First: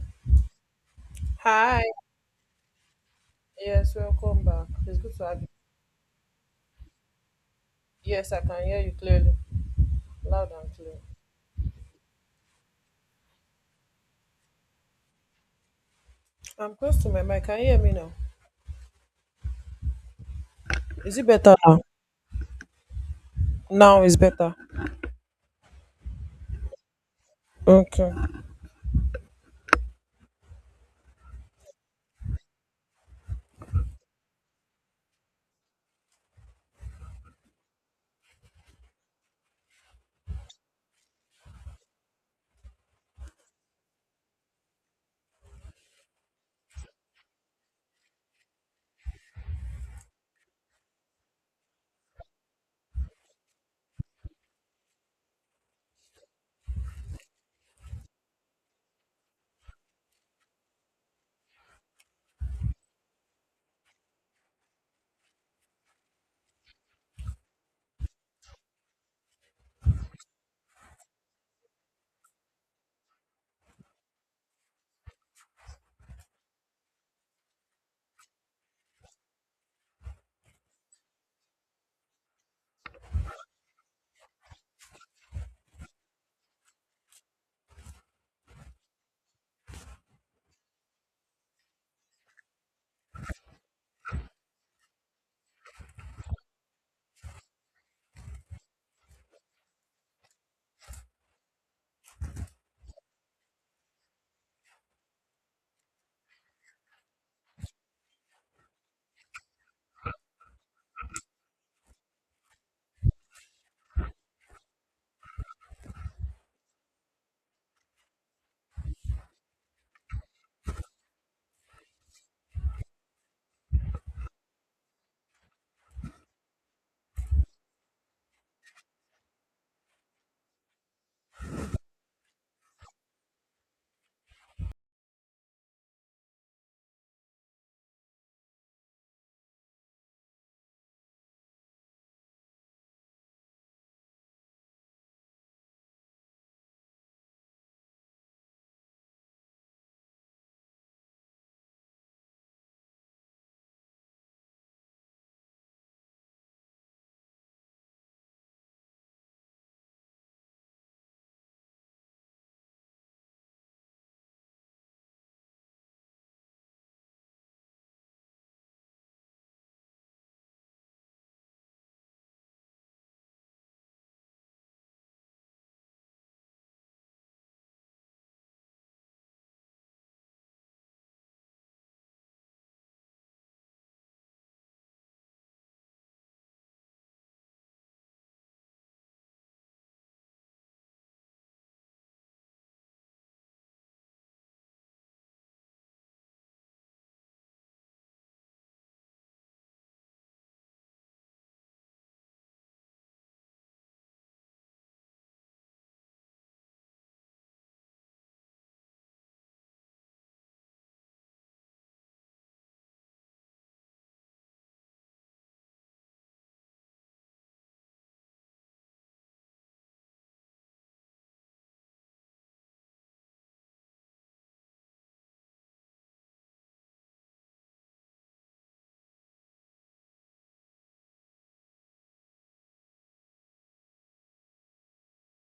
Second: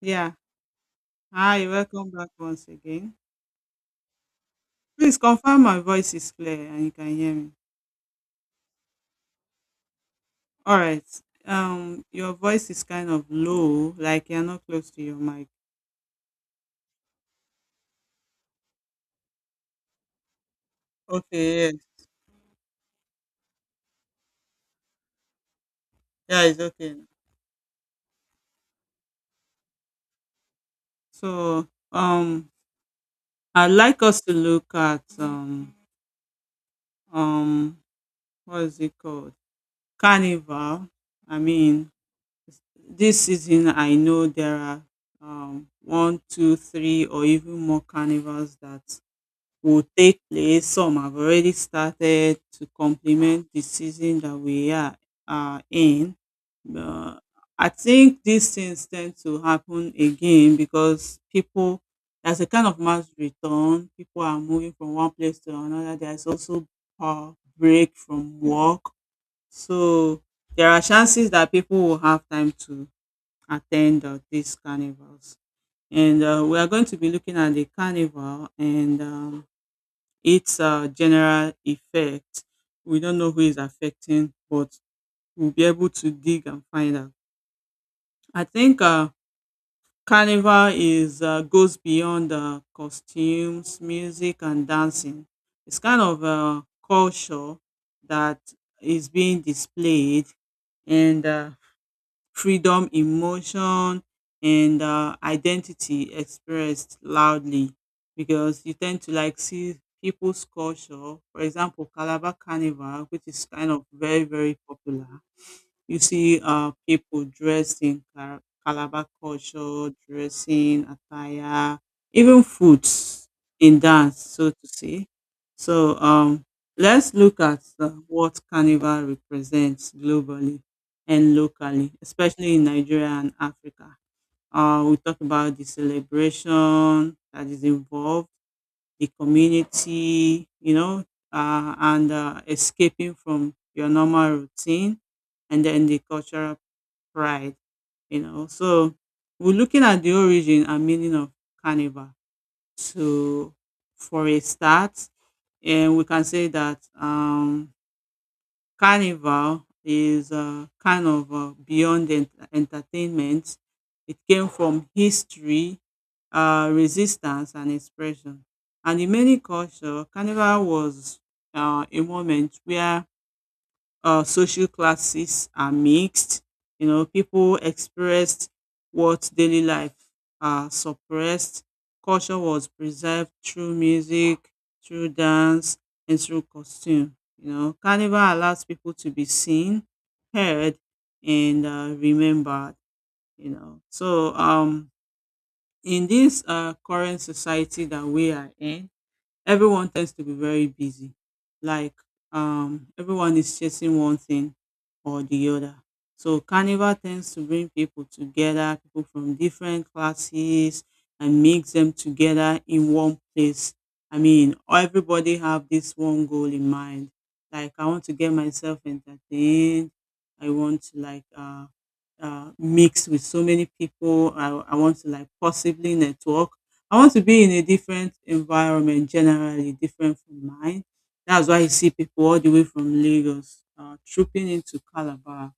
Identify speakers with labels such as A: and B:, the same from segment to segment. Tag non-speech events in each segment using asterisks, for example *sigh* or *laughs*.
A: Yeah. Hi,
B: Hi.
A: welcome back once again.
B: Yes, welcome back. It's good
A: Please
B: to have you.
A: confirm my voice is clear and you can hear me.
B: Yes, I can hear you clearly, loud and
A: All
B: clear.
A: right. Your voice is kind of low, like you're not close to your mic.
B: I'm close to my mic. Can you hear me now? Is it better
A: Okay,
B: now?
A: yes.
B: Now is better.
A: Yeah, it's okay now.
B: Okay.
A: So, um, I'd like us to look at um, what is it called? Carnival. I mean, this season I know there are one, two, three, or even more carnivals that will take place. Some have already started to complement the season that we are in. Uh, I think these things tend to happen again because people there's a kind of mass return. People are moving from one place to another. There's also a break from work. So there are chances that people will have time to attend these carnivals. And we are going to be looking at the carnival and its general effect. We don't know who is affecting, but we'll be able to dig and find out. I think Carnival is goes beyond costumes, music, and dancing. It's kind of a culture that is being displayed, and freedom, emotion, and identity expressed loudly because you tend to like see people's culture. For example, Calabar Carnival, which is kind of very, very popular. You see people dressed in Calabar culture, dressing, attire, even foods in dance, so to say. So um, let's look at what Carnival represents globally and locally, especially in Nigeria and Africa. We talk about the celebration that is involved the community, you know, and escaping from your normal routine, and then the cultural pride, you know. So we're looking at the origin and meaning of carnival. So for a start, and we can say that Carnival is kind of beyond entertainment. It came from history, resistance, and expression. And in many cultures, Carnival was a moment where social classes are mixed. You know, people expressed what daily life suppressed. Culture was preserved through music, through dance, and through costume. You know, Carnival allows people to be seen, heard, and remembered. You know, so um, in this current society that we are in, everyone tends to be very busy. Like everyone is chasing one thing or the other. So carnival tends to bring people together, people from different classes, and mix them together in one place. I mean, everybody have this one goal in mind. Like I want to get myself entertained. I want to like mix with so many people. I want to like possibly network. I want to be in a different environment generally, different from mine. That's why you see people all the way from Lagos trooping into Calabar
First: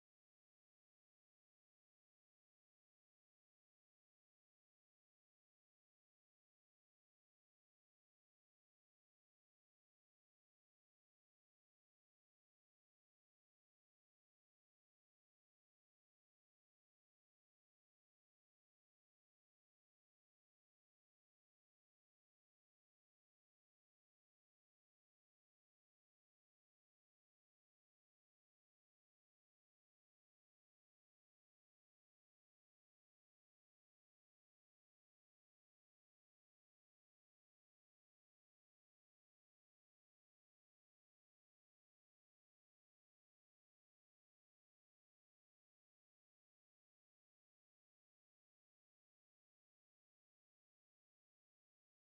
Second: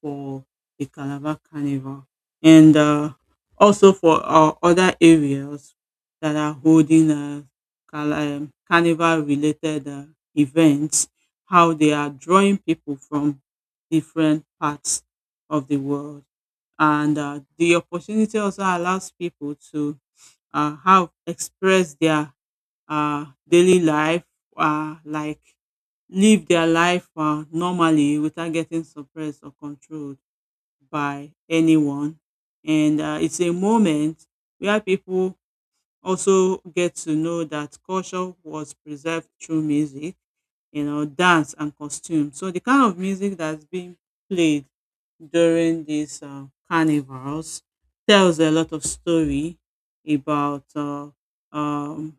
A: for the Calabar Carnival. And also for other areas that are holding carnival related events, how they are drawing people from different parts of the world. And the opportunity also allows people to how express their daily life, like live their life normally without getting suppressed or controlled by anyone. And it's a moment where people also get to know that culture was preserved through music, you know, dance and costume. So the kind of music that's being played during these carnivals tells a lot of story about um,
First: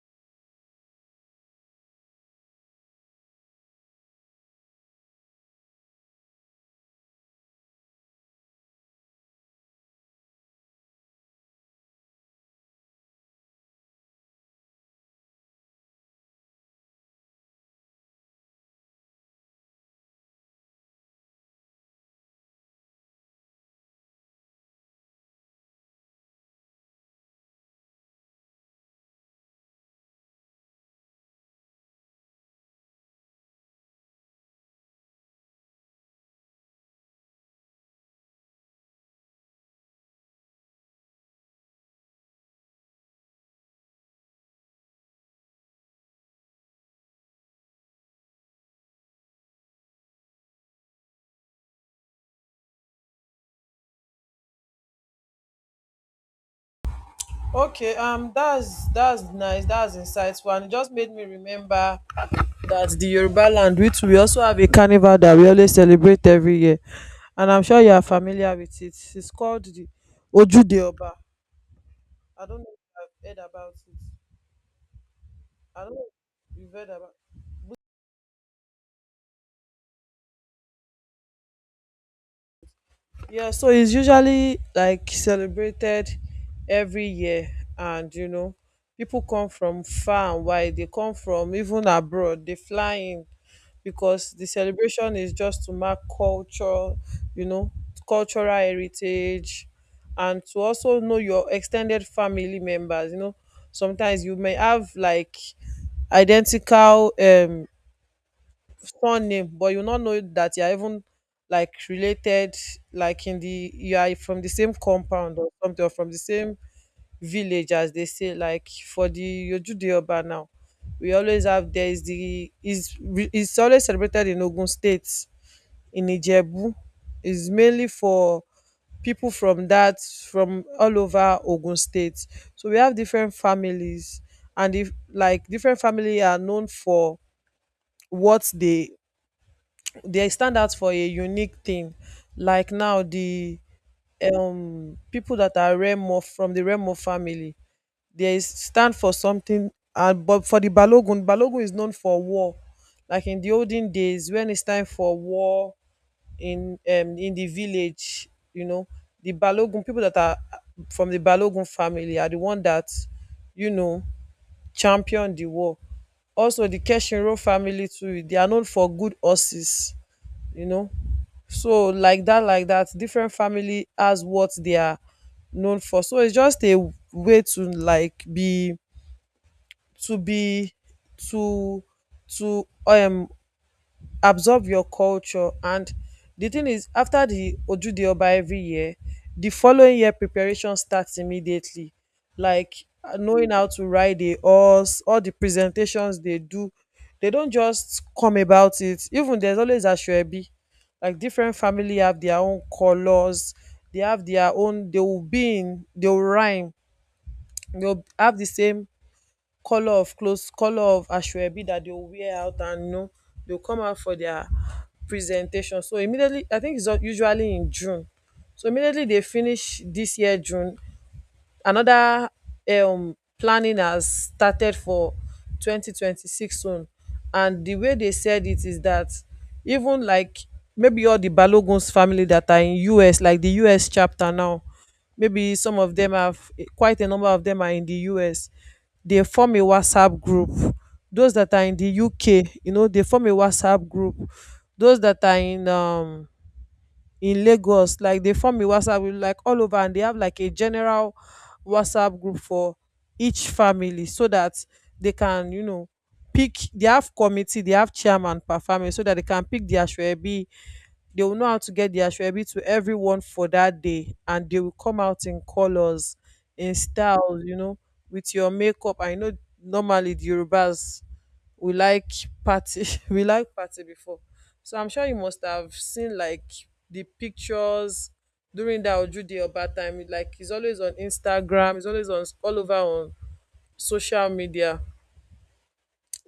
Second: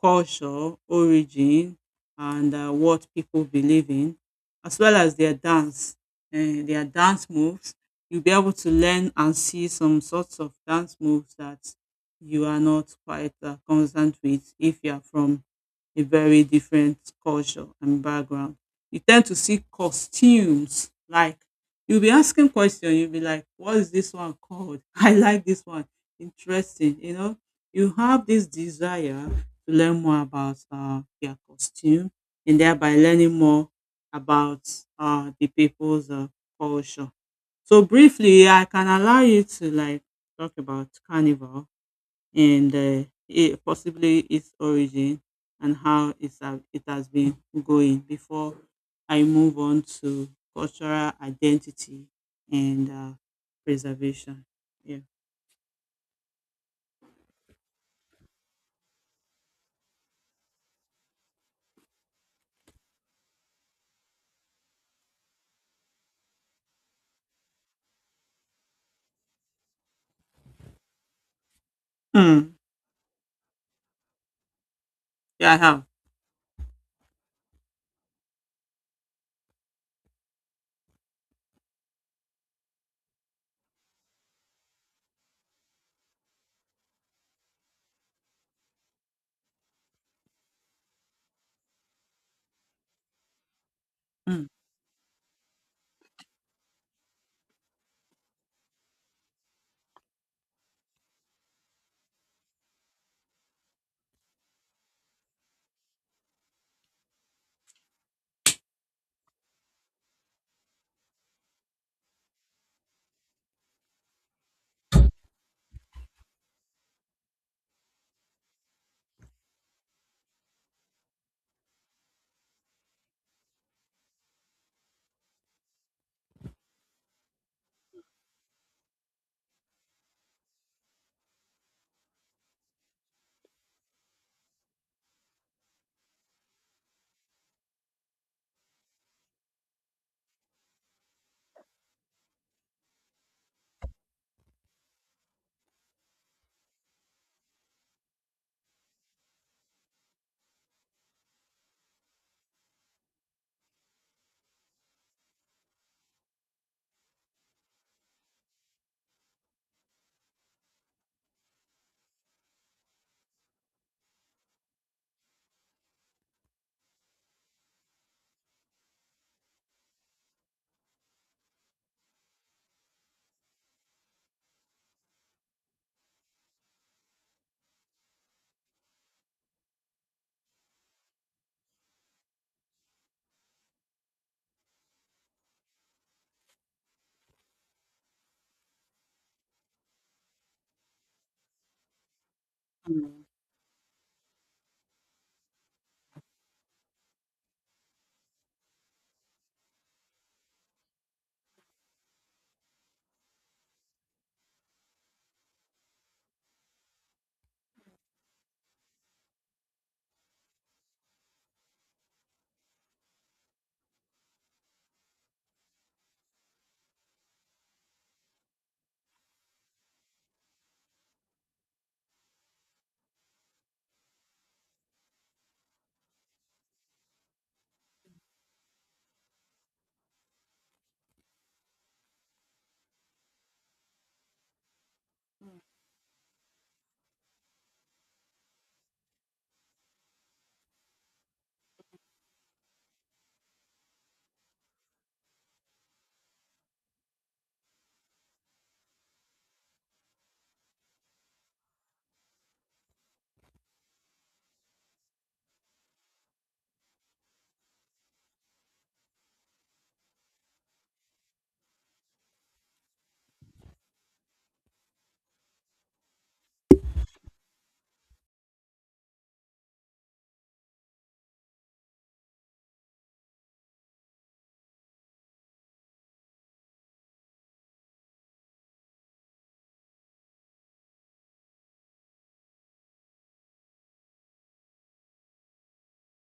A: culture, origin and what people believe in, as well as uh, their dance moves. You'll be able to learn and see some sorts of dance moves that you are not quite constant with if you are from a very different culture and background. You tend to see costumes like you'll be asking questions. You'll be like, "What is this one called? *laughs* I like this one. Interesting." You know, you have this desire to learn more about their costume and thereby learning more about the people's culture. So briefly, I can allow you to like talk about carnival and it, possibly its origin and how it has been going before I move on to cultural identity and preservation. Yeah.
B: Okay. That's nice. That's insightful, and it just made me remember that the Yoruba land, which we also have a carnival that we always celebrate every year, and I'm sure you are familiar with it. It's called the Ojude Oba. I
A: Mm.
B: don't know if I've heard about it.
A: Yeah, I have.
B: I don't know if you've heard about. Yeah, so it's usually like celebrated every year, and you know, people come from far and wide. They come from even abroad. They fly in because
A: Mm.
B: the celebration is just to mark culture, you know, cultural heritage, and to also know your extended family members. You know, sometimes you may have like identical surname but you not know that you are even like related like in the you are from the same compound or something or from the same village as they say like for the Yojudeoba now we always have there is the is always celebrated in Ogun State in Ijebu is mainly for people from that from all over Ogun State, so we have different families. And if like different family are known for what they stand out for a unique thing. Like now, the people that are Remo from the Remo family, they stand for something. And but for the Balogun, Balogun is known for war. Like in the olden days, when it's time for war in the village, you know, the Balogun people that are from the Balogun family are the one that, you know, champion the war. Also, the Keshinro family too, they are known for good horses, you know. So like that, different family has what they are known for. So it's just a way to like be to to absorb your culture. And the thing is, after the Ojude Oba every year, the following year preparation starts immediately. Like
A: Mm.
B: knowing how to ride a horse, all the presentations they do, they don't just come about it. Even there's always Ashwebi. Like different family have their own colors, they have their own, they will be in, they will rhyme, they'll have the same color of clothes, color of asoebi, that they will wear out. And you know, they will come out for their presentation. So immediately, I think it's usually in June, so immediately they finish this year June, another planning has started for 2026 soon. And the way they said it is that even like maybe all the Balogun's family that are in US, like the US chapter now, maybe some of them have quite a number of them are in the US. They form a WhatsApp group. Those that are in the UK, you know, they form a WhatsApp group. Those that are in Lagos, like they form a WhatsApp group like all over. And they have like a general WhatsApp group for each family so that they can, you know, pick, they have committee, they have chairman per family so that they can pick their Ashwebi. They will know how to get the Ashwebi to everyone for that day and they will come out in colors, in styles, you know, with your makeup. I know normally the Yorubas we like party *laughs* we like party before, so I'm sure you must have seen like the pictures during that Ojude Oba time. It, like he's always on Instagram, he's always on all over on social media.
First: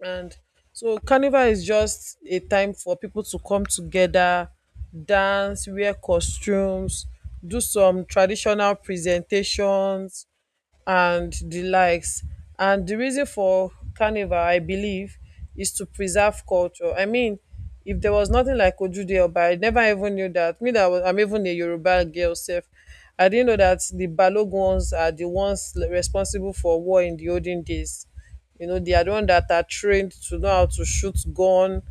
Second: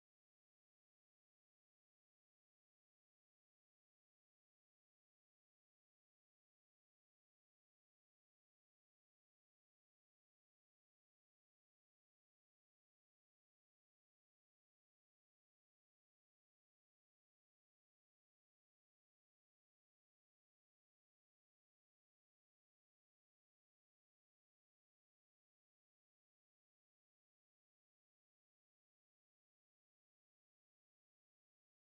B: And so carnival is just a time for people to come together, dance, wear costumes, do some traditional presentations and the likes. And the reason for carnival, I believe, is to preserve culture. I mean, if there was nothing like Ojude Oba, I never even knew that. Me, that was, I'm even a Yoruba girl self. I didn't know that the Balogons are the ones responsible for war in the olden days. You know, they are the ones that are trained to know how to shoot gun,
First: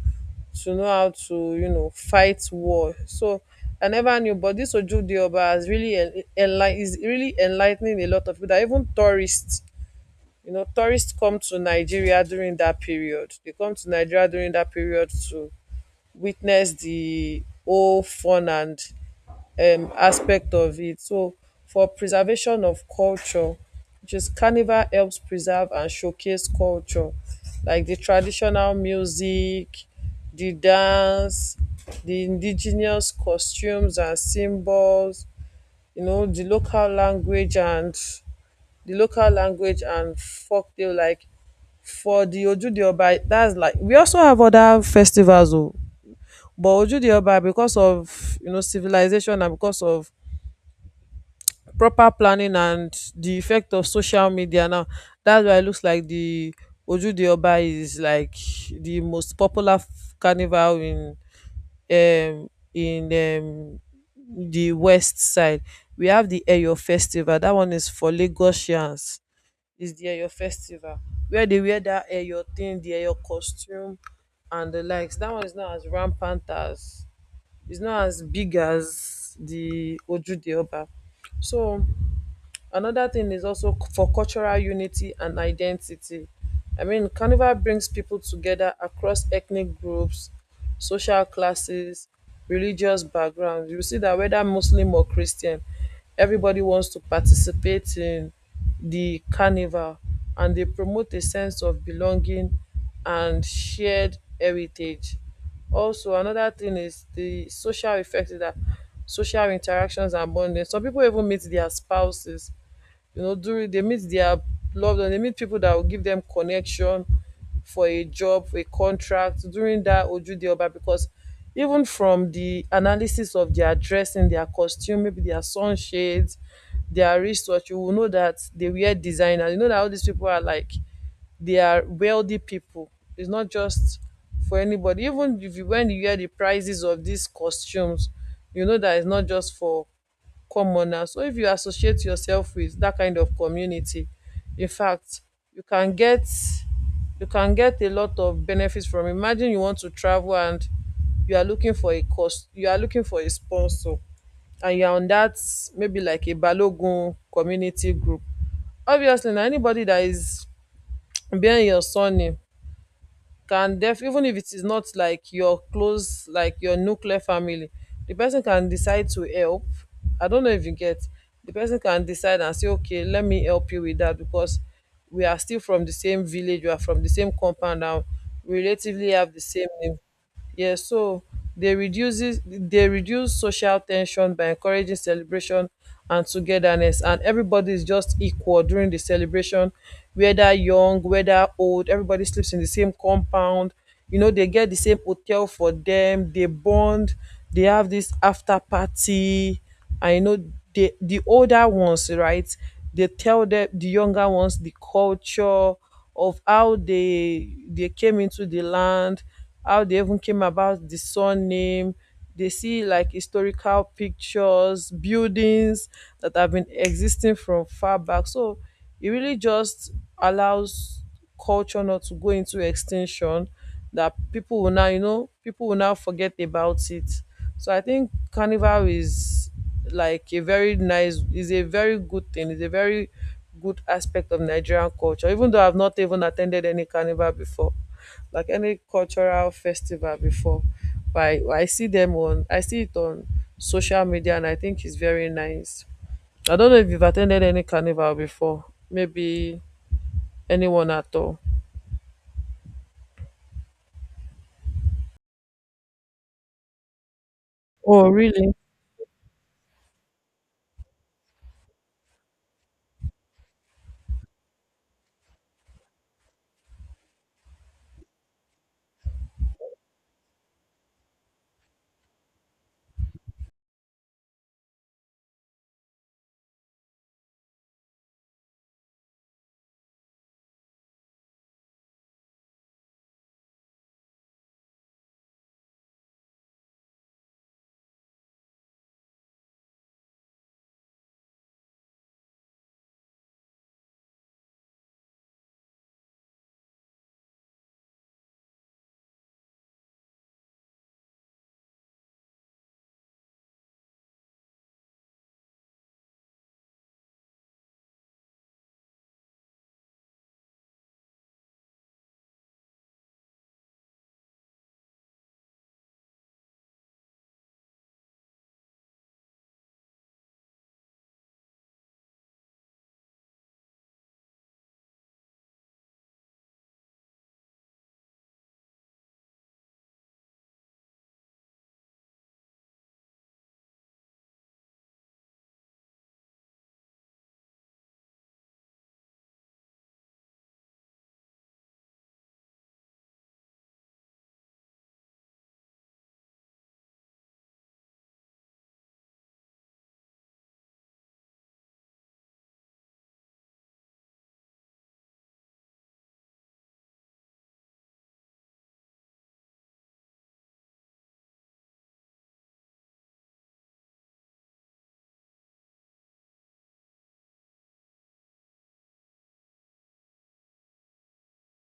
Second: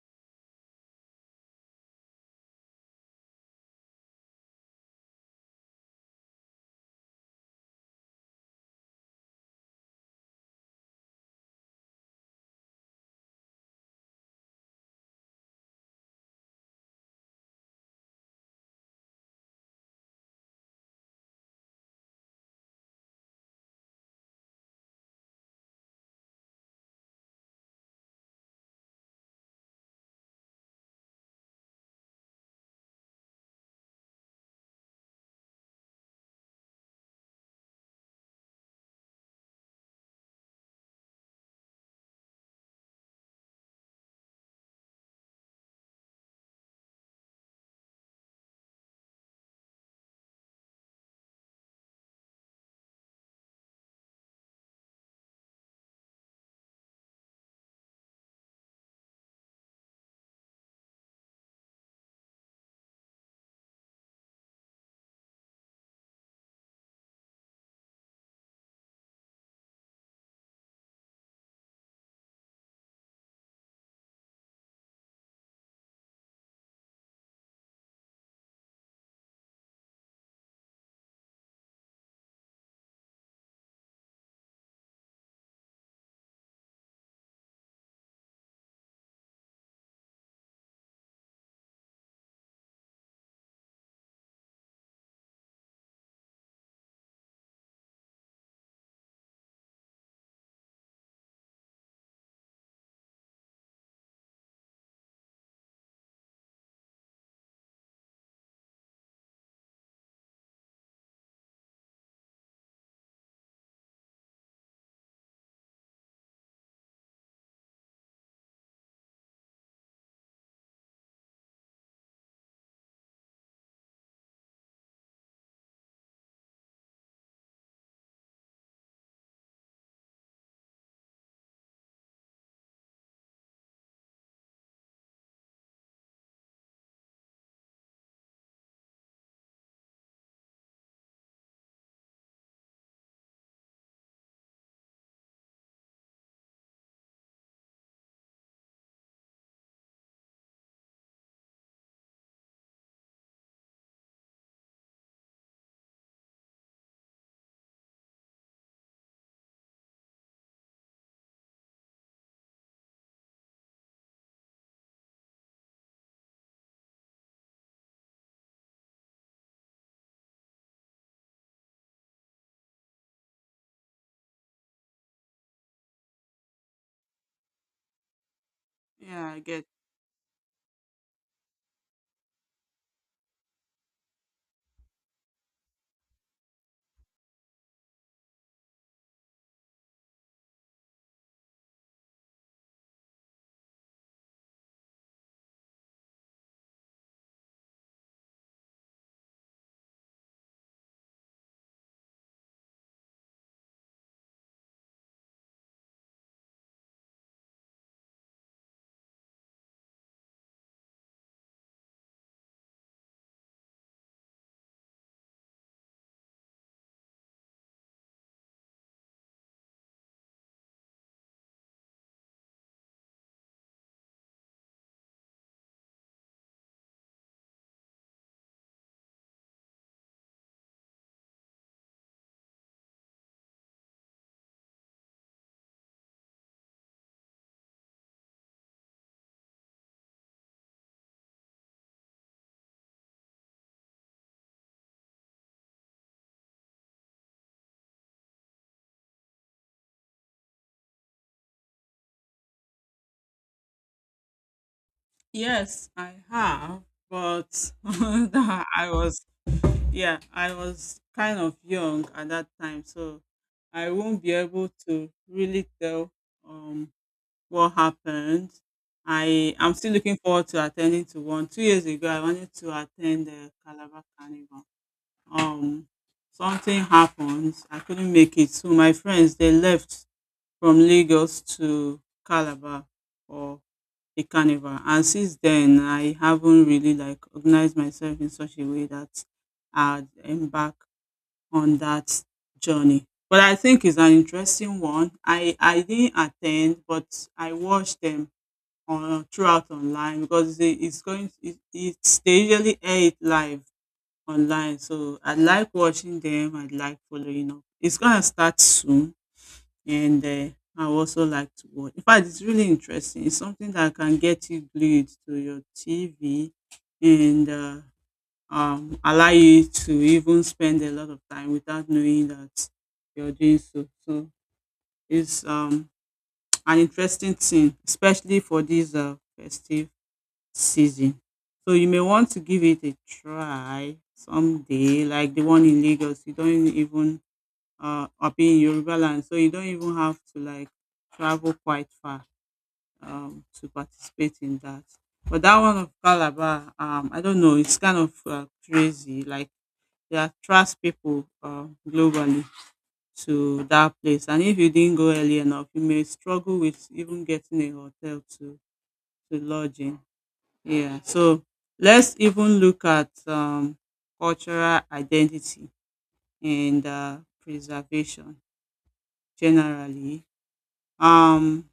B: to know how to, you know, fight war. So I never knew, but this Ojude Oba has really is really enlightening a lot of people that even tourists, you know, tourists come to Nigeria during that period. They come to Nigeria during that period to witness the whole fun and aspect of it. So for preservation of culture, which is carnival helps preserve and showcase culture, like the traditional music, the dance, the indigenous costumes and symbols, you know, the local language and folktale. Like for the Ojude, that's like, we also have other festivals oh, but Ojude, because of you know civilization and because of proper planning and the effect of social media now, that's why it looks like the Ojude Oba is like the most popular carnival in the west side. We have the Eyo Festival. That one is for Lagosians. Is the Eyo Festival where they wear that Eyo thing, the Eyo costume, and the likes. That one is not as rampant as it's not as big as the Ojude Oba. So another thing is also for cultural unity and identity. I mean, Carnival brings people together across ethnic groups, social classes, religious backgrounds. You see that whether Muslim or Christian, everybody wants to participate in the carnival, and they promote a sense of belonging and shared heritage. Also, another thing is the social effect is that social interactions and bonding. Some people even meet their spouses, you know, during they meet their loved one, they meet people that will give them connection for a job, for a contract during that Ojude Oba, because even from the analysis of their dressing, their costume, maybe their sunshades, their wristwatch, you will know that they wear designer. You know that all these people are like, they are wealthy people. It's not just for anybody. Even if you when you hear the prices of these costumes, you know that it's not just for common now. So if you associate yourself with that kind of community, in fact, you can get you can get a lot of benefits from it. Imagine you want to travel and you are looking for a cost, you are looking for a sponsor, and you are on that maybe like a Balogun community group. Obviously, now anybody that is bearing your surname can def, even if it is not like your close, like your nuclear family, the person can decide to help. I don't know if you get, the person can decide and say, okay, let me help you with that, because we are still from the same village, we are from the same compound, and we relatively
A: Yeah,
B: have
A: I
B: the
A: get.
B: same name. Yeah, so they reduce social tension by encouraging celebration and togetherness, and everybody is just equal during the celebration, whether young, whether old. Everybody sleeps in the same compound. You know, they get the same hotel for them. They bond. They have this after party. I you know the older ones, right? They tell them the younger ones the culture of how they came into the land, how they even came about the surname. They see like historical pictures, buildings that have been existing from far back. So it really just allows culture not to go into extinction, that people will now, you know, people will now forget about it. So I think carnival is like a very nice, is a very good thing, it's a very good aspect of Nigerian culture, even though I've not even attended any carnival before, like any cultural festival before. But I see them on, I see it on social media, and I think it's very nice. I don't know if you've attended any carnival before, maybe anyone at all.
A: Yes, I have, but
B: Oh
A: *laughs*
B: really?
A: yeah, I was kind of young at that time, so I won't be able to really tell um what happened. I'm still looking forward to attending to one. 2 years ago, I wanted to attend the Calabar Carnival. Um, Something happened. I couldn't make it. So my friends they left from Lagos to Calabar for the carnival, and since then I haven't really like organized myself in such a way that I'd embark on that journey. But I think it's an interesting one. I didn't attend, but I watched them on throughout online because it's going it's they usually air it live online, so I like watching them. I like following up. It's gonna start soon and I would also like to watch. In fact, it's really interesting. It's something that can get you glued to your TV and allow you to even spend a lot of time without knowing that you're doing so. So it's an interesting thing, especially for this festive season. So you may want to give it a try someday, like the one in Lagos. You don't even or being Yoruba land. So you don't even have to like travel quite far to participate in that. But that one of Calabar, I don't know, it's kind of crazy. Like they attract people globally to that place, and if you didn't go early enough, you may struggle with even getting a hotel to lodge in. Yeah, so let's even look at cultural identity and preservation generally. Um,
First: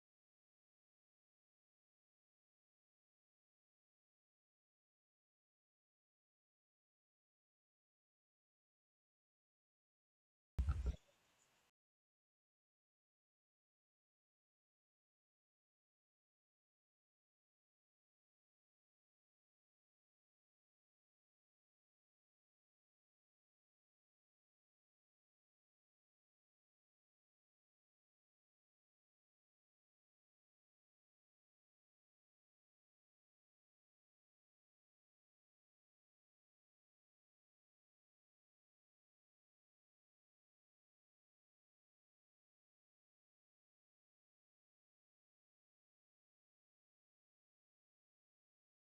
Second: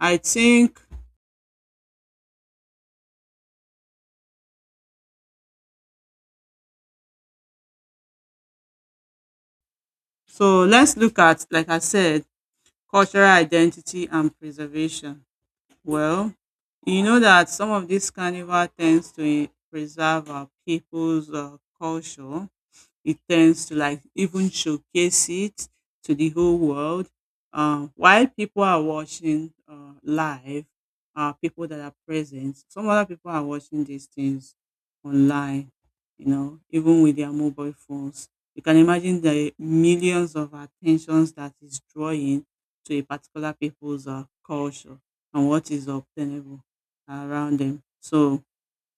A: I think so. Let's look at, like I said, cultural identity and preservation. Well, you know that some of this carnival tends to preserve our people's culture. It tends to like even showcase it to the whole world. While people are watching live, people that are present, some other people are watching these things online, you know, even with their mobile phones. You can imagine the millions of attentions that is drawing to a particular people's culture and what is obtainable around them. So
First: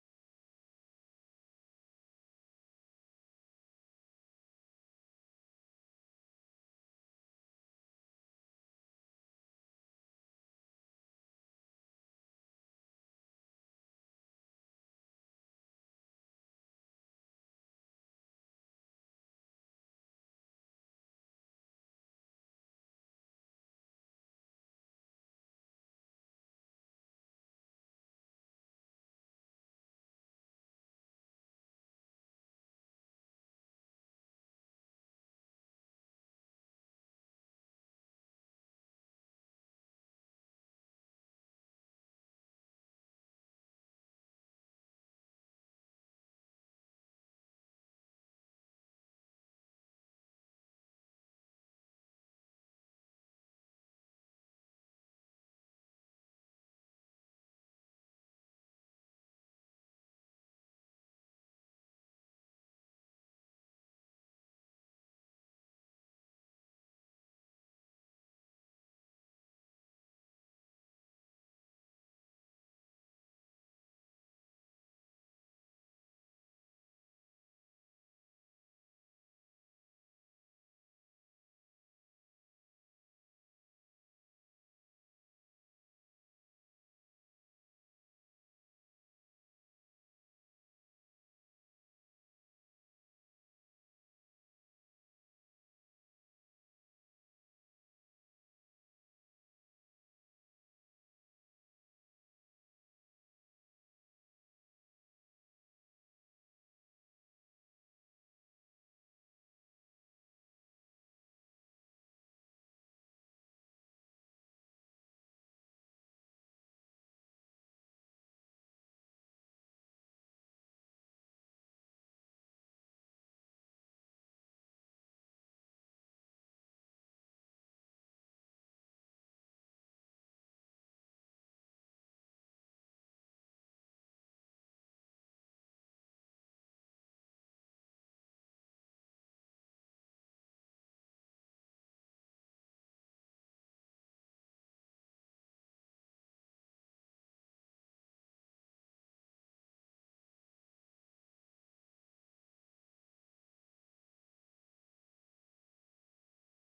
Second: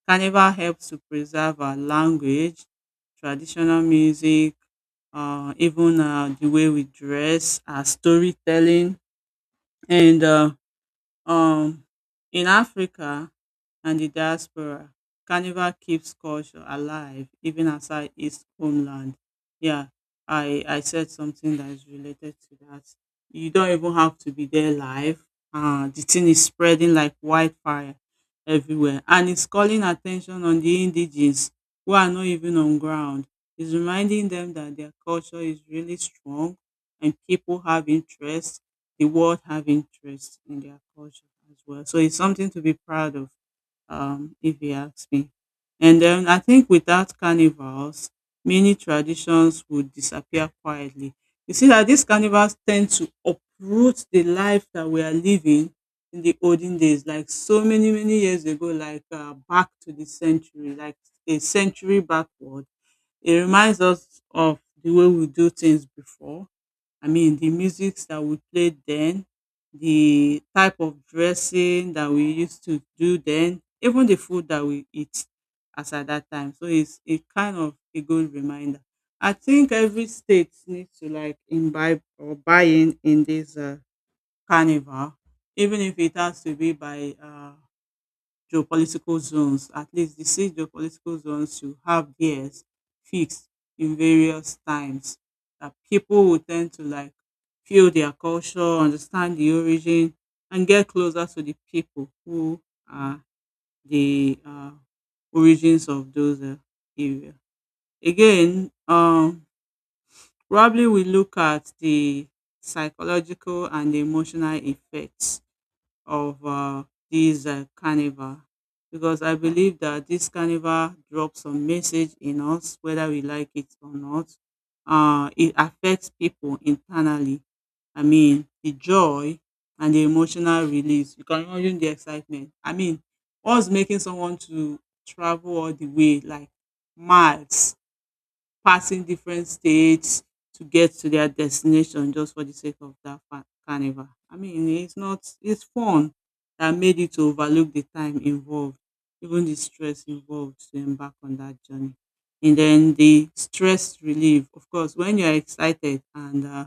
A: Carnival helps to preserve our language, traditional music, even the way we dress, our storytelling, and um, in Africa and the diaspora, Carnival keeps culture alive even outside its homeland. Yeah, I said something that is related to that. You don't even have to be there live. The thing is spreading like wildfire everywhere, and it's calling attention on the indigenes who are not even on ground. It's reminding them that their culture is really strong and people have interest the world have interest in their culture as well. So it's something to be proud of, if you ask me. And then I think without carnivals, many traditions would disappear quietly. You see that these carnivals tend to uproot the life that we are living in the olden days, like so many, many years ago, like back to the century, like a century backward. It reminds us of the way we do things before. I mean the musics that we played then, the type of dressing that we used to do then, even the food that we eat as at that time. So it's a kind of a good reminder. I think every state needs to like imbibe or buy in this carnival, even if it has to be by geopolitical zones, at least the six geopolitical zones you have theirs fixed in various times that people will tend to like feel their culture, understand the origin, and get closer to the people who are the origins of those area. Again, probably we look at the psychological and the emotional effects of this carnival, because I believe that this carnival drops a message in us, whether we like it or not. It affects people internally. I mean, the joy and the emotional release. You can imagine the excitement. I mean, what's making someone to travel all the way, like miles passing different states to get to their destination just for the sake of that carnival. I mean, it's not, it's fun that made you to overlook the time involved, even the stress involved to embark on that journey. And then the stress relief, of course, when you're excited and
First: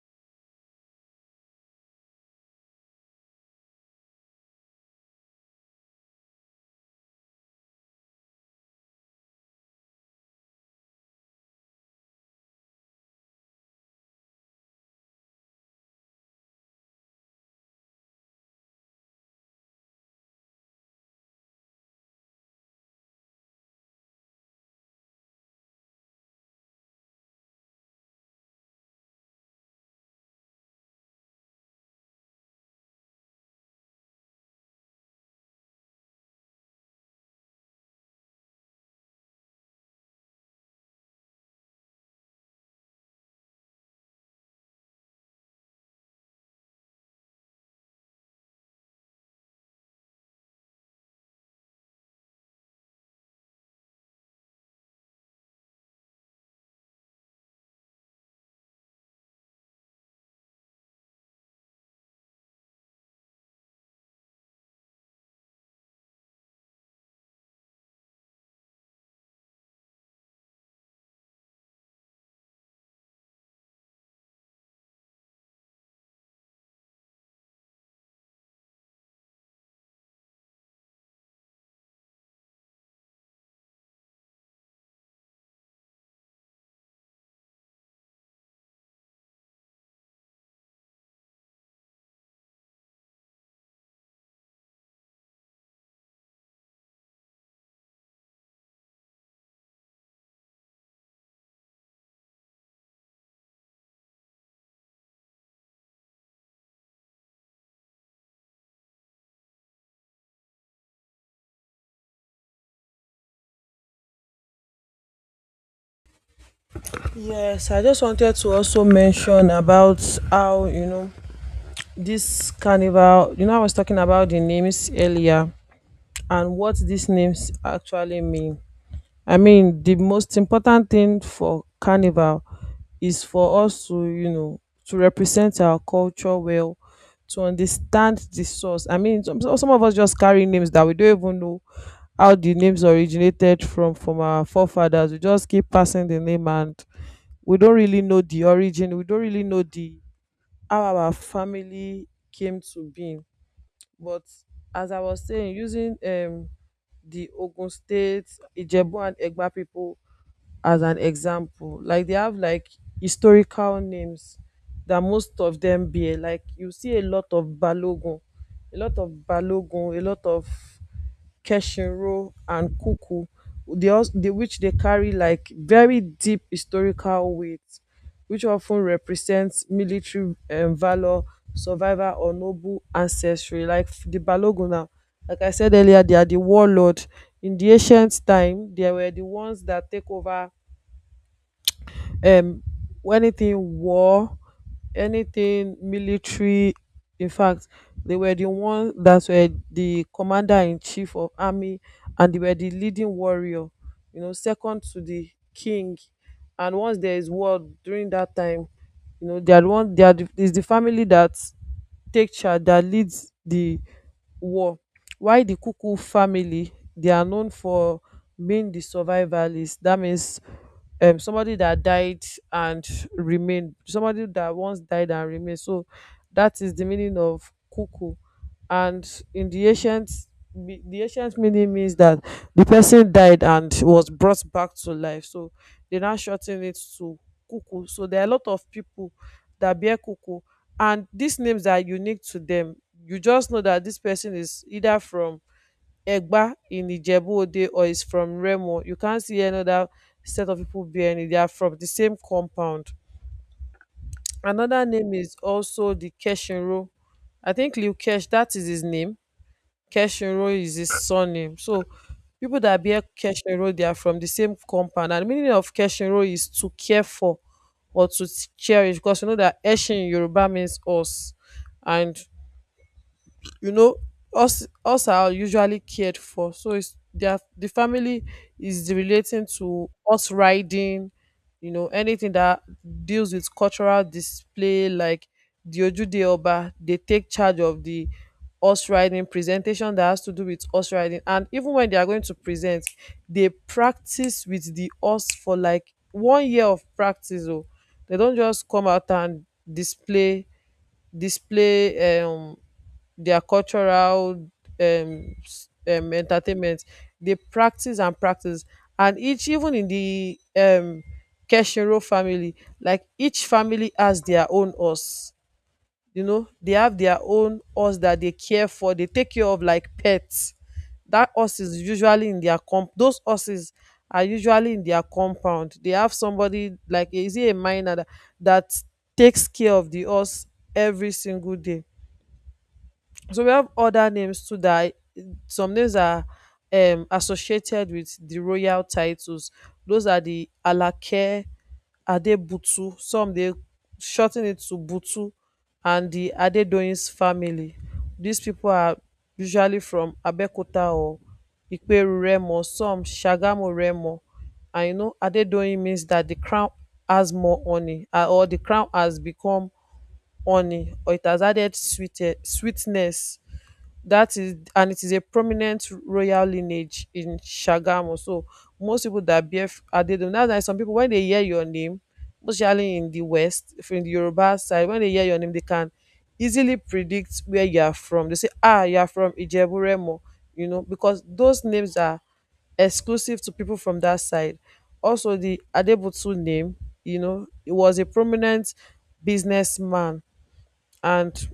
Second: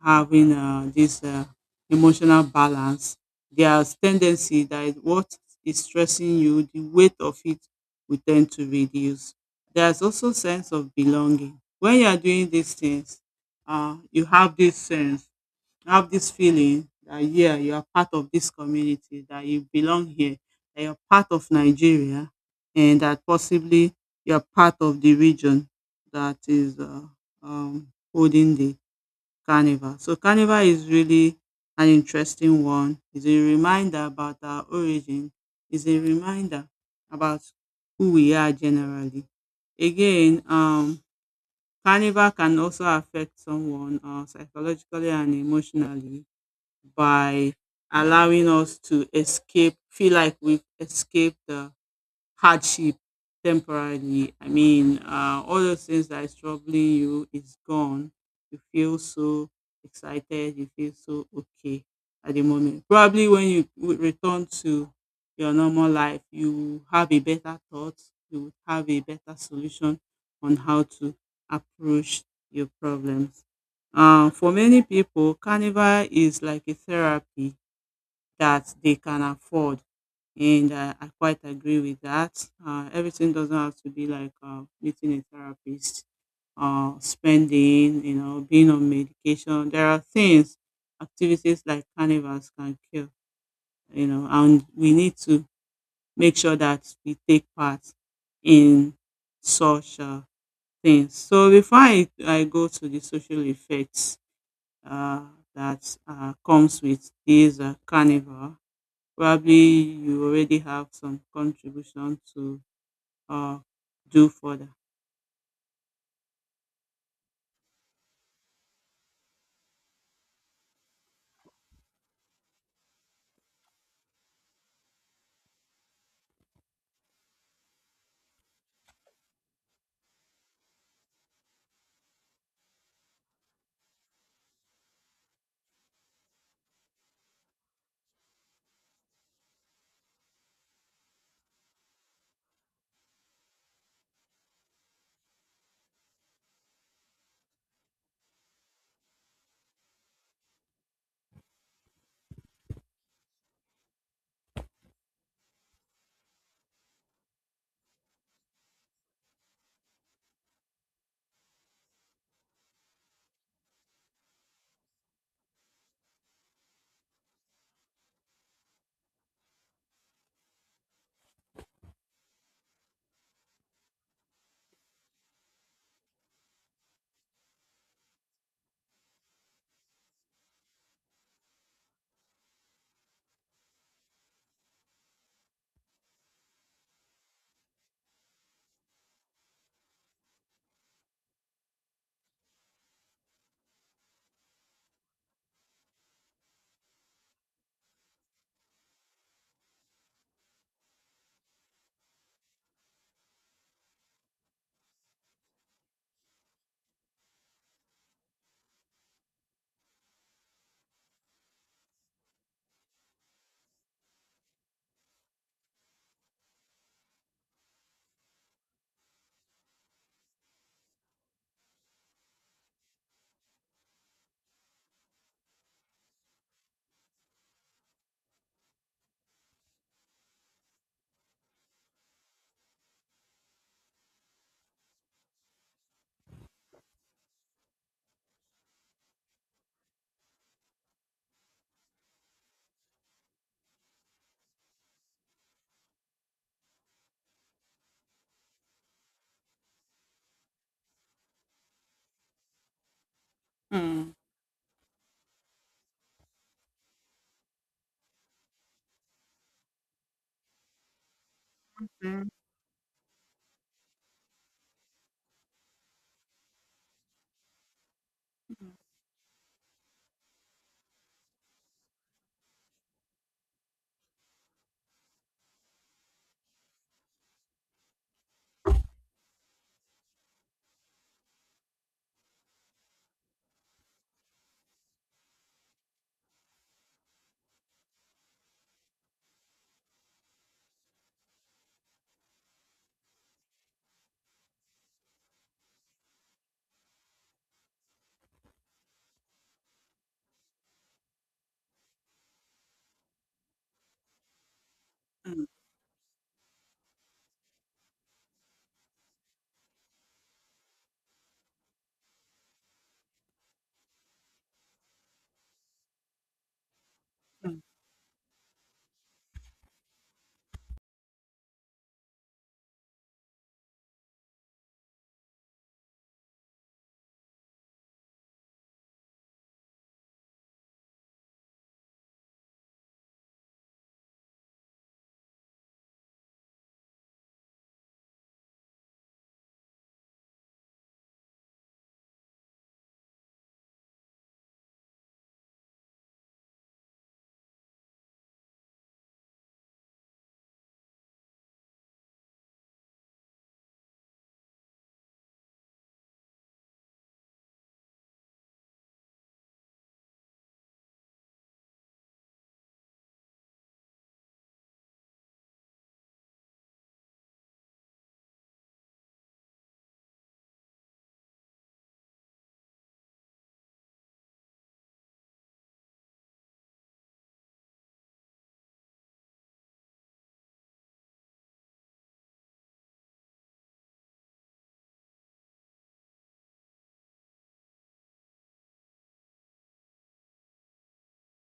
A: having this emotional balance, there's tendency that what is stressing you, the weight of it will tend to reduce. There's also sense of belonging. When you are doing these things, you have this sense, you have this feeling that yeah, you are part of this community, that you belong here, that you're part of Nigeria, and that possibly you're part of the region that is um, holding the Carnival. So Carnival is really an interesting one. It's a reminder about our origin. It's a reminder about who we are generally. Again, Carnival can also affect someone psychologically and emotionally by allowing us to escape, feel like we've escaped the hardship temporarily. I mean, all those things that is troubling you is gone. You feel so excited. You feel so okay at the moment. Probably when you return to your normal life, you have a better thought. You would have a better solution on how to approach your problems. For many people, carnival is like a therapy that they can afford. And I quite agree with that. Everything doesn't have to be like meeting a therapist, spending, you know, being on medication. There are things, activities like carnivals can kill, you know, and we need to make sure that we take part in such things. So before I go to the social effects uh, that comes with this carnival, probably you already have some contribution to uh, do further.
B: Yes, I just wanted to also mention about how, you know, this carnival, you know, I was talking about the names earlier, and what these names actually mean. I mean, the most important thing for carnival is for us to, you know, to represent our culture well, to understand the source. I mean, some of us just carry names that we don't even know how the names originated from our forefathers. We just keep passing the name and we don't really know the origin. We don't really know the how our family came to being, but as I was saying, using the Ogun State, Ijebu and Egba people as an example, like they have like historical names that most of them bear. Like you see a lot of Balogun, a lot of kesheru and kukku which dey carry like very deep historical weight which of ten represent military valour, survival or noble ancestry. Like di balogun now, like I said earlier, they are di warlord. In di ancient time they were di ones dat take over um anything war, anything military. In fact, they were the one that were the commander in chief of army, and they were the leading warrior, you know, second to the king. And once there is war during that time, you know, they are the one they are the, is the family that take dat lead di war. While di kuku family, they are known for being the survivalists. Dat means somebody dat died and remain, somebody dat once died and remain, so dat is the meaning of kuku. And in the ancient, the ancient meaning means dat the person died and was brought back to life, so they now shor ten it to kuku. So there are a lot of people dat bear kuku, and these names are unique to them. You just know that this person is either from Egba in Ijebu-Ode or is from Remo. You can't see another set of people bearing it. They are from the same compound.
A: Mm,
B: Another name is also the Keshinro. I think Liu Kesh, that is his name. Keshinro is his surname. So
A: mm,
B: people that bear Keshinro, they are from the same compound. And the meaning of Keshinro is to care for or to
A: mm,
B: cherish, because you know that Eshin in Yoruba means us, and you know us are usually cared for, so it's their the family is relating to us riding, you know, anything that deals with cultural display. Like the ojude oba, they take charge of the horse riding presentation that has to do with horse riding. And even when they are going to present, they practice with the horse for like 1 year of practice oh. They don't just come out and display, display um their cultural
A: mm,
B: entertainment. They practice and practice, and each, even in the Keshiro family, like each family has their own horse. You know, they have their own horse that they care for. They take care of like pets. That horse is usually in their comp. Those horses are usually in their compound. They have somebody like, is it a minor that takes care of the horse every single day. So we have other names too that some names are associated with the royal titles. Those are the Alake, Adebutu. Some they shorten it to Butu, and the Adedoyin's family. These people are usually from Abeokuta or Iperu Remo, some Shagamu Remo. And you know, Adedoyin means that the crown has more honey, or the crown has become honey, or it has added sweet, sweetness, that is, and it is a prominent royal lineage in Shagamu. So most people that bear Adedoyin, that's why some people, when they hear your name, especially in the West, if in the Yoruba side, when they hear your name, they can easily predict where you are from. They say, ah, you are from Ijebu Remo, you know, because those names are exclusive to people from that side. Also, the Adebutu name, you know, he was a prominent businessman, and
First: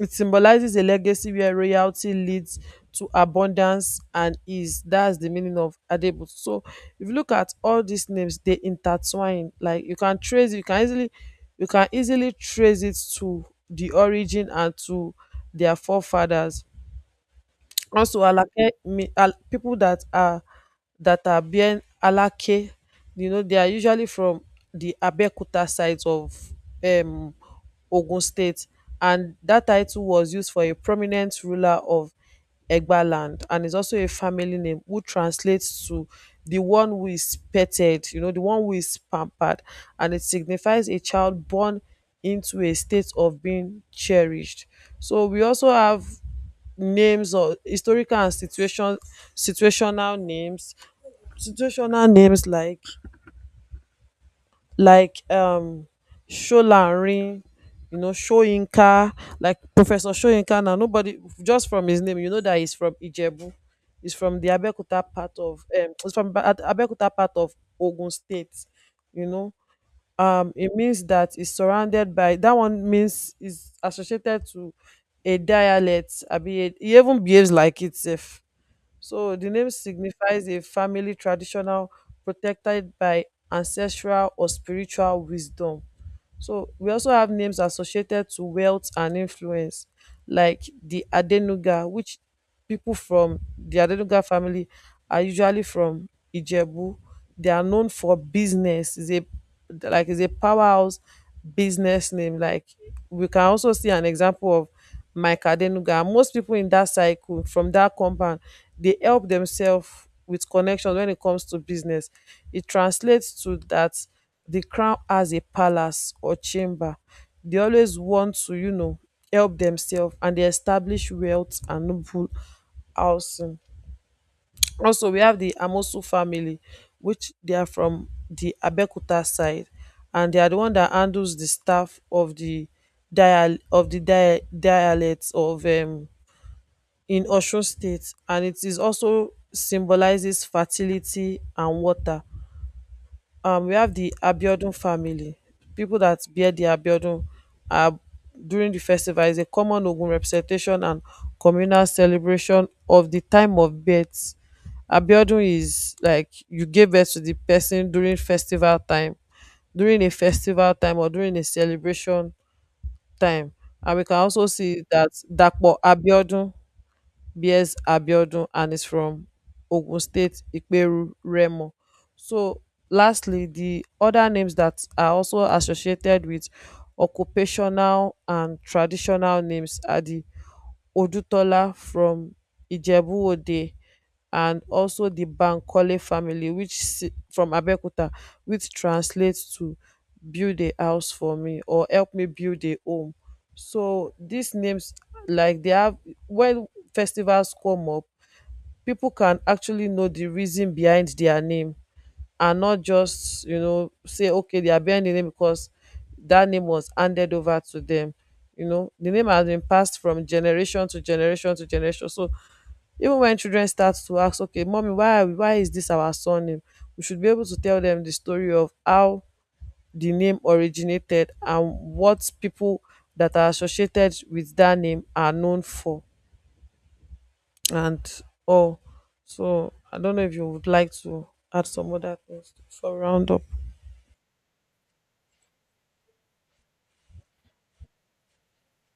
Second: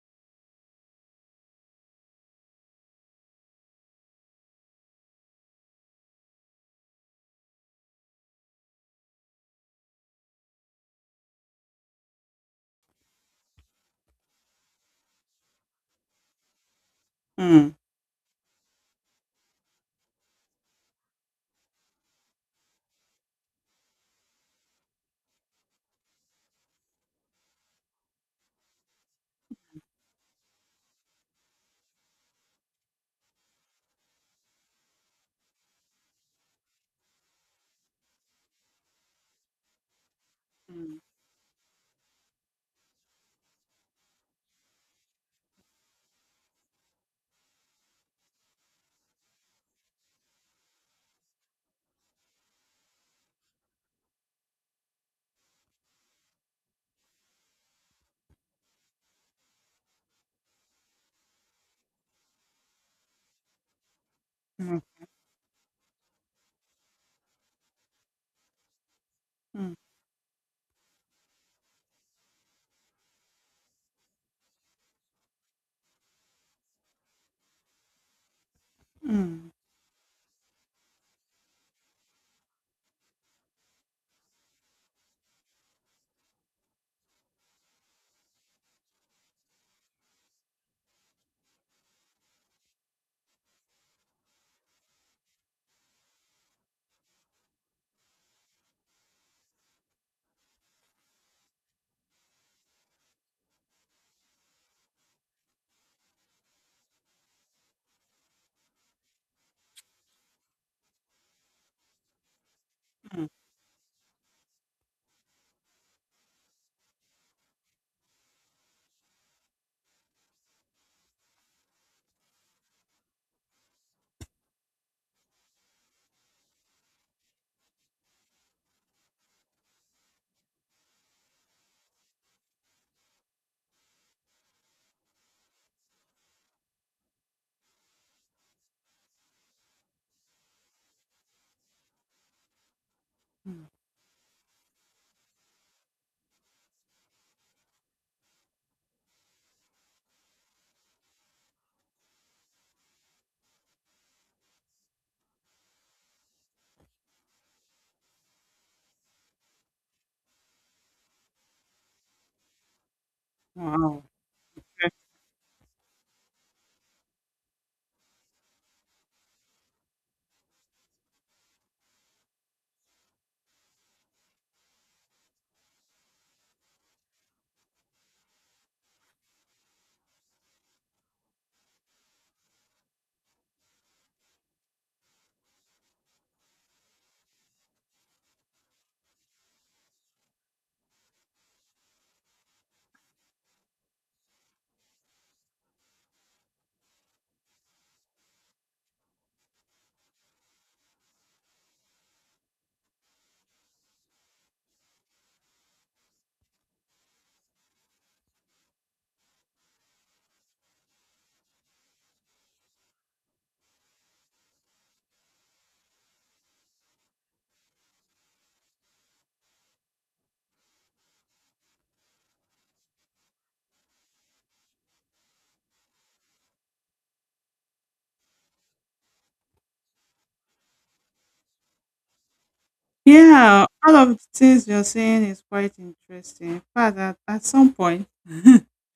B: it symbolizes a legacy where royalty leads to abundance and ease. That's the meaning of Adebutu. So if you look at all these names, they intertwine. Like you can trace, you can easily trace it to the origin and to their forefathers.
A: mm,
B: Also alake, people that are being alake, you know, they are usually from the abeokuta side of um ogun state, and that title was used for a prominent ruler of egba land, and is also a family name who translates to the one who is petted, you know, the one who is pampered, and it signifies
A: mm,
B: a child born into a state of being cherished. So we also have names or historical and situational names situational names like like um Sholanrin, you know, Shoyinka, like Professor Shoyinka now. Nobody, just from his name, you know that he's from Ijebu. He's from the
A: mm,
B: Abeokuta part of Abeokuta part of Ogun State, you know.
A: mm,
B: Um, it means that it's surrounded by, that one means, is associated to a dialect. I mean, he even behaves like itself. So the
A: mm,
B: name signifies a family traditional, protected by ancestral or spiritual wisdom. So we also have names associated to wealth and influence, like the Adenuga, which people from the Adenuga family are usually from Ijebu. They are known for business. Is a is a powerhouse business name. Like we can also see an example of Mike Adenuga. Most people in that cycle from that compound, they help themselves with connections when it comes to business. It
A: mm,
B: translates to that the crown has a palace or chamber. They always want to, you know, help demsef and dey establish wealth and noble housing. Also we have di amosu family, which they are from di Abeokuta side, and they are di one dat handles di staff of di dialect of in Osun state, and it is also symbolises fertility and water.
A: mm.
B: Um, we have the Abiodun family. People that bear the Abiodun are, during the festival, is a common Ogun representation and communal celebration of the time of birth. Abiodun is like you gave birth to the person during festival time, during a festival time, or during a celebration time. And
A: Wow.
B: we can also see that Dapo Abiodun, B.S. Abiodun, and is from Ogun State, Ikperu, Remo. So lastly, the other names that are also associated with occupational and traditional names are the odutola from ijebu-òde, and also the bankole family which from abeokuta, which translates to build a house for me, or help me build a home. So these names, like they have, when festivals come up, people can actually know the reason behind their name, and not just, you know, say okay, they are bearing the name because that name was handed over to them. You know, the name has been passed from generation to generation to generation. So even when children start to ask, okay mommy, why are why is this our surname, we should be able to tell them the story of how the name originated, and what people that are associated with that name are known for, and all. So I don't know if you would like to add some other things for round up.
A: Yeah, all of the things you're saying is quite interesting. In fact, at some point,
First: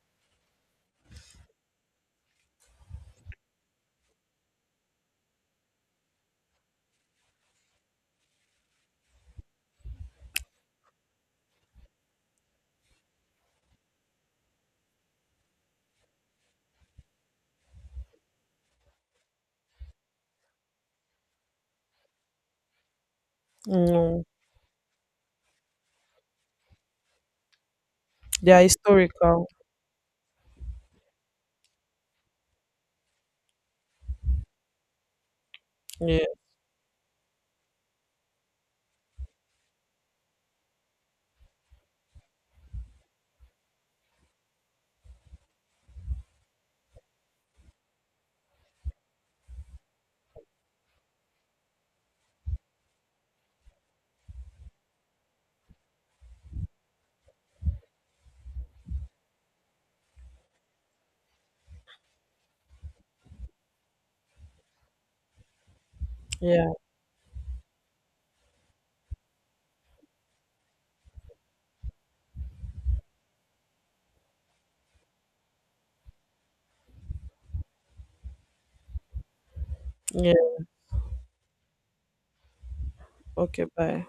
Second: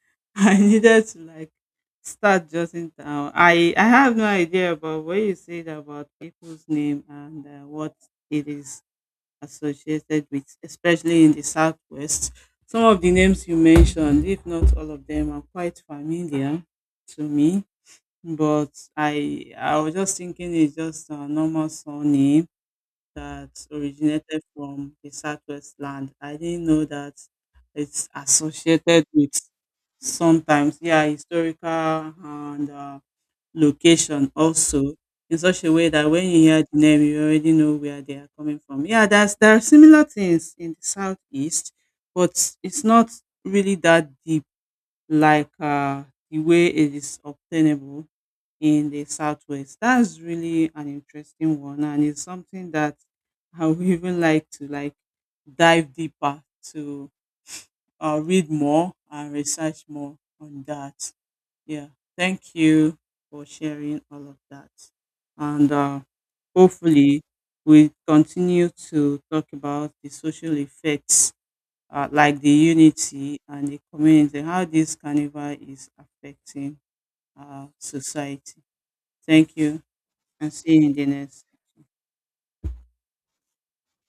A: *laughs* I needed to like start jotting down. I have no idea about what you said about people's name and what it is associated with, especially in the Southwest. Some of the names you mentioned, if not all of them, are quite familiar to me. But I was just thinking it's just a normal surname that
B: Mm.
A: originated from the Southwest land. I didn't know that it's
B: They are
A: associated with
B: historical.
A: sometimes, yeah, historical and location also in such a way that
B: Yeah,
A: when you hear the name, you already know where they are coming from. Yeah, that's there are similar things in the southeast, but it's not really that deep like the way it is obtainable in the southwest. That's really an interesting one, and it's something that I would even like to like dive deeper to read more and research more on that. Yeah, thank you for sharing all of that. And
B: yeah,
A: hopefully, we continue to talk about the social effects like the unity and the community, how this carnival is affecting society. Thank you
B: yeah.
A: and see you in the next.
B: Okay, bye.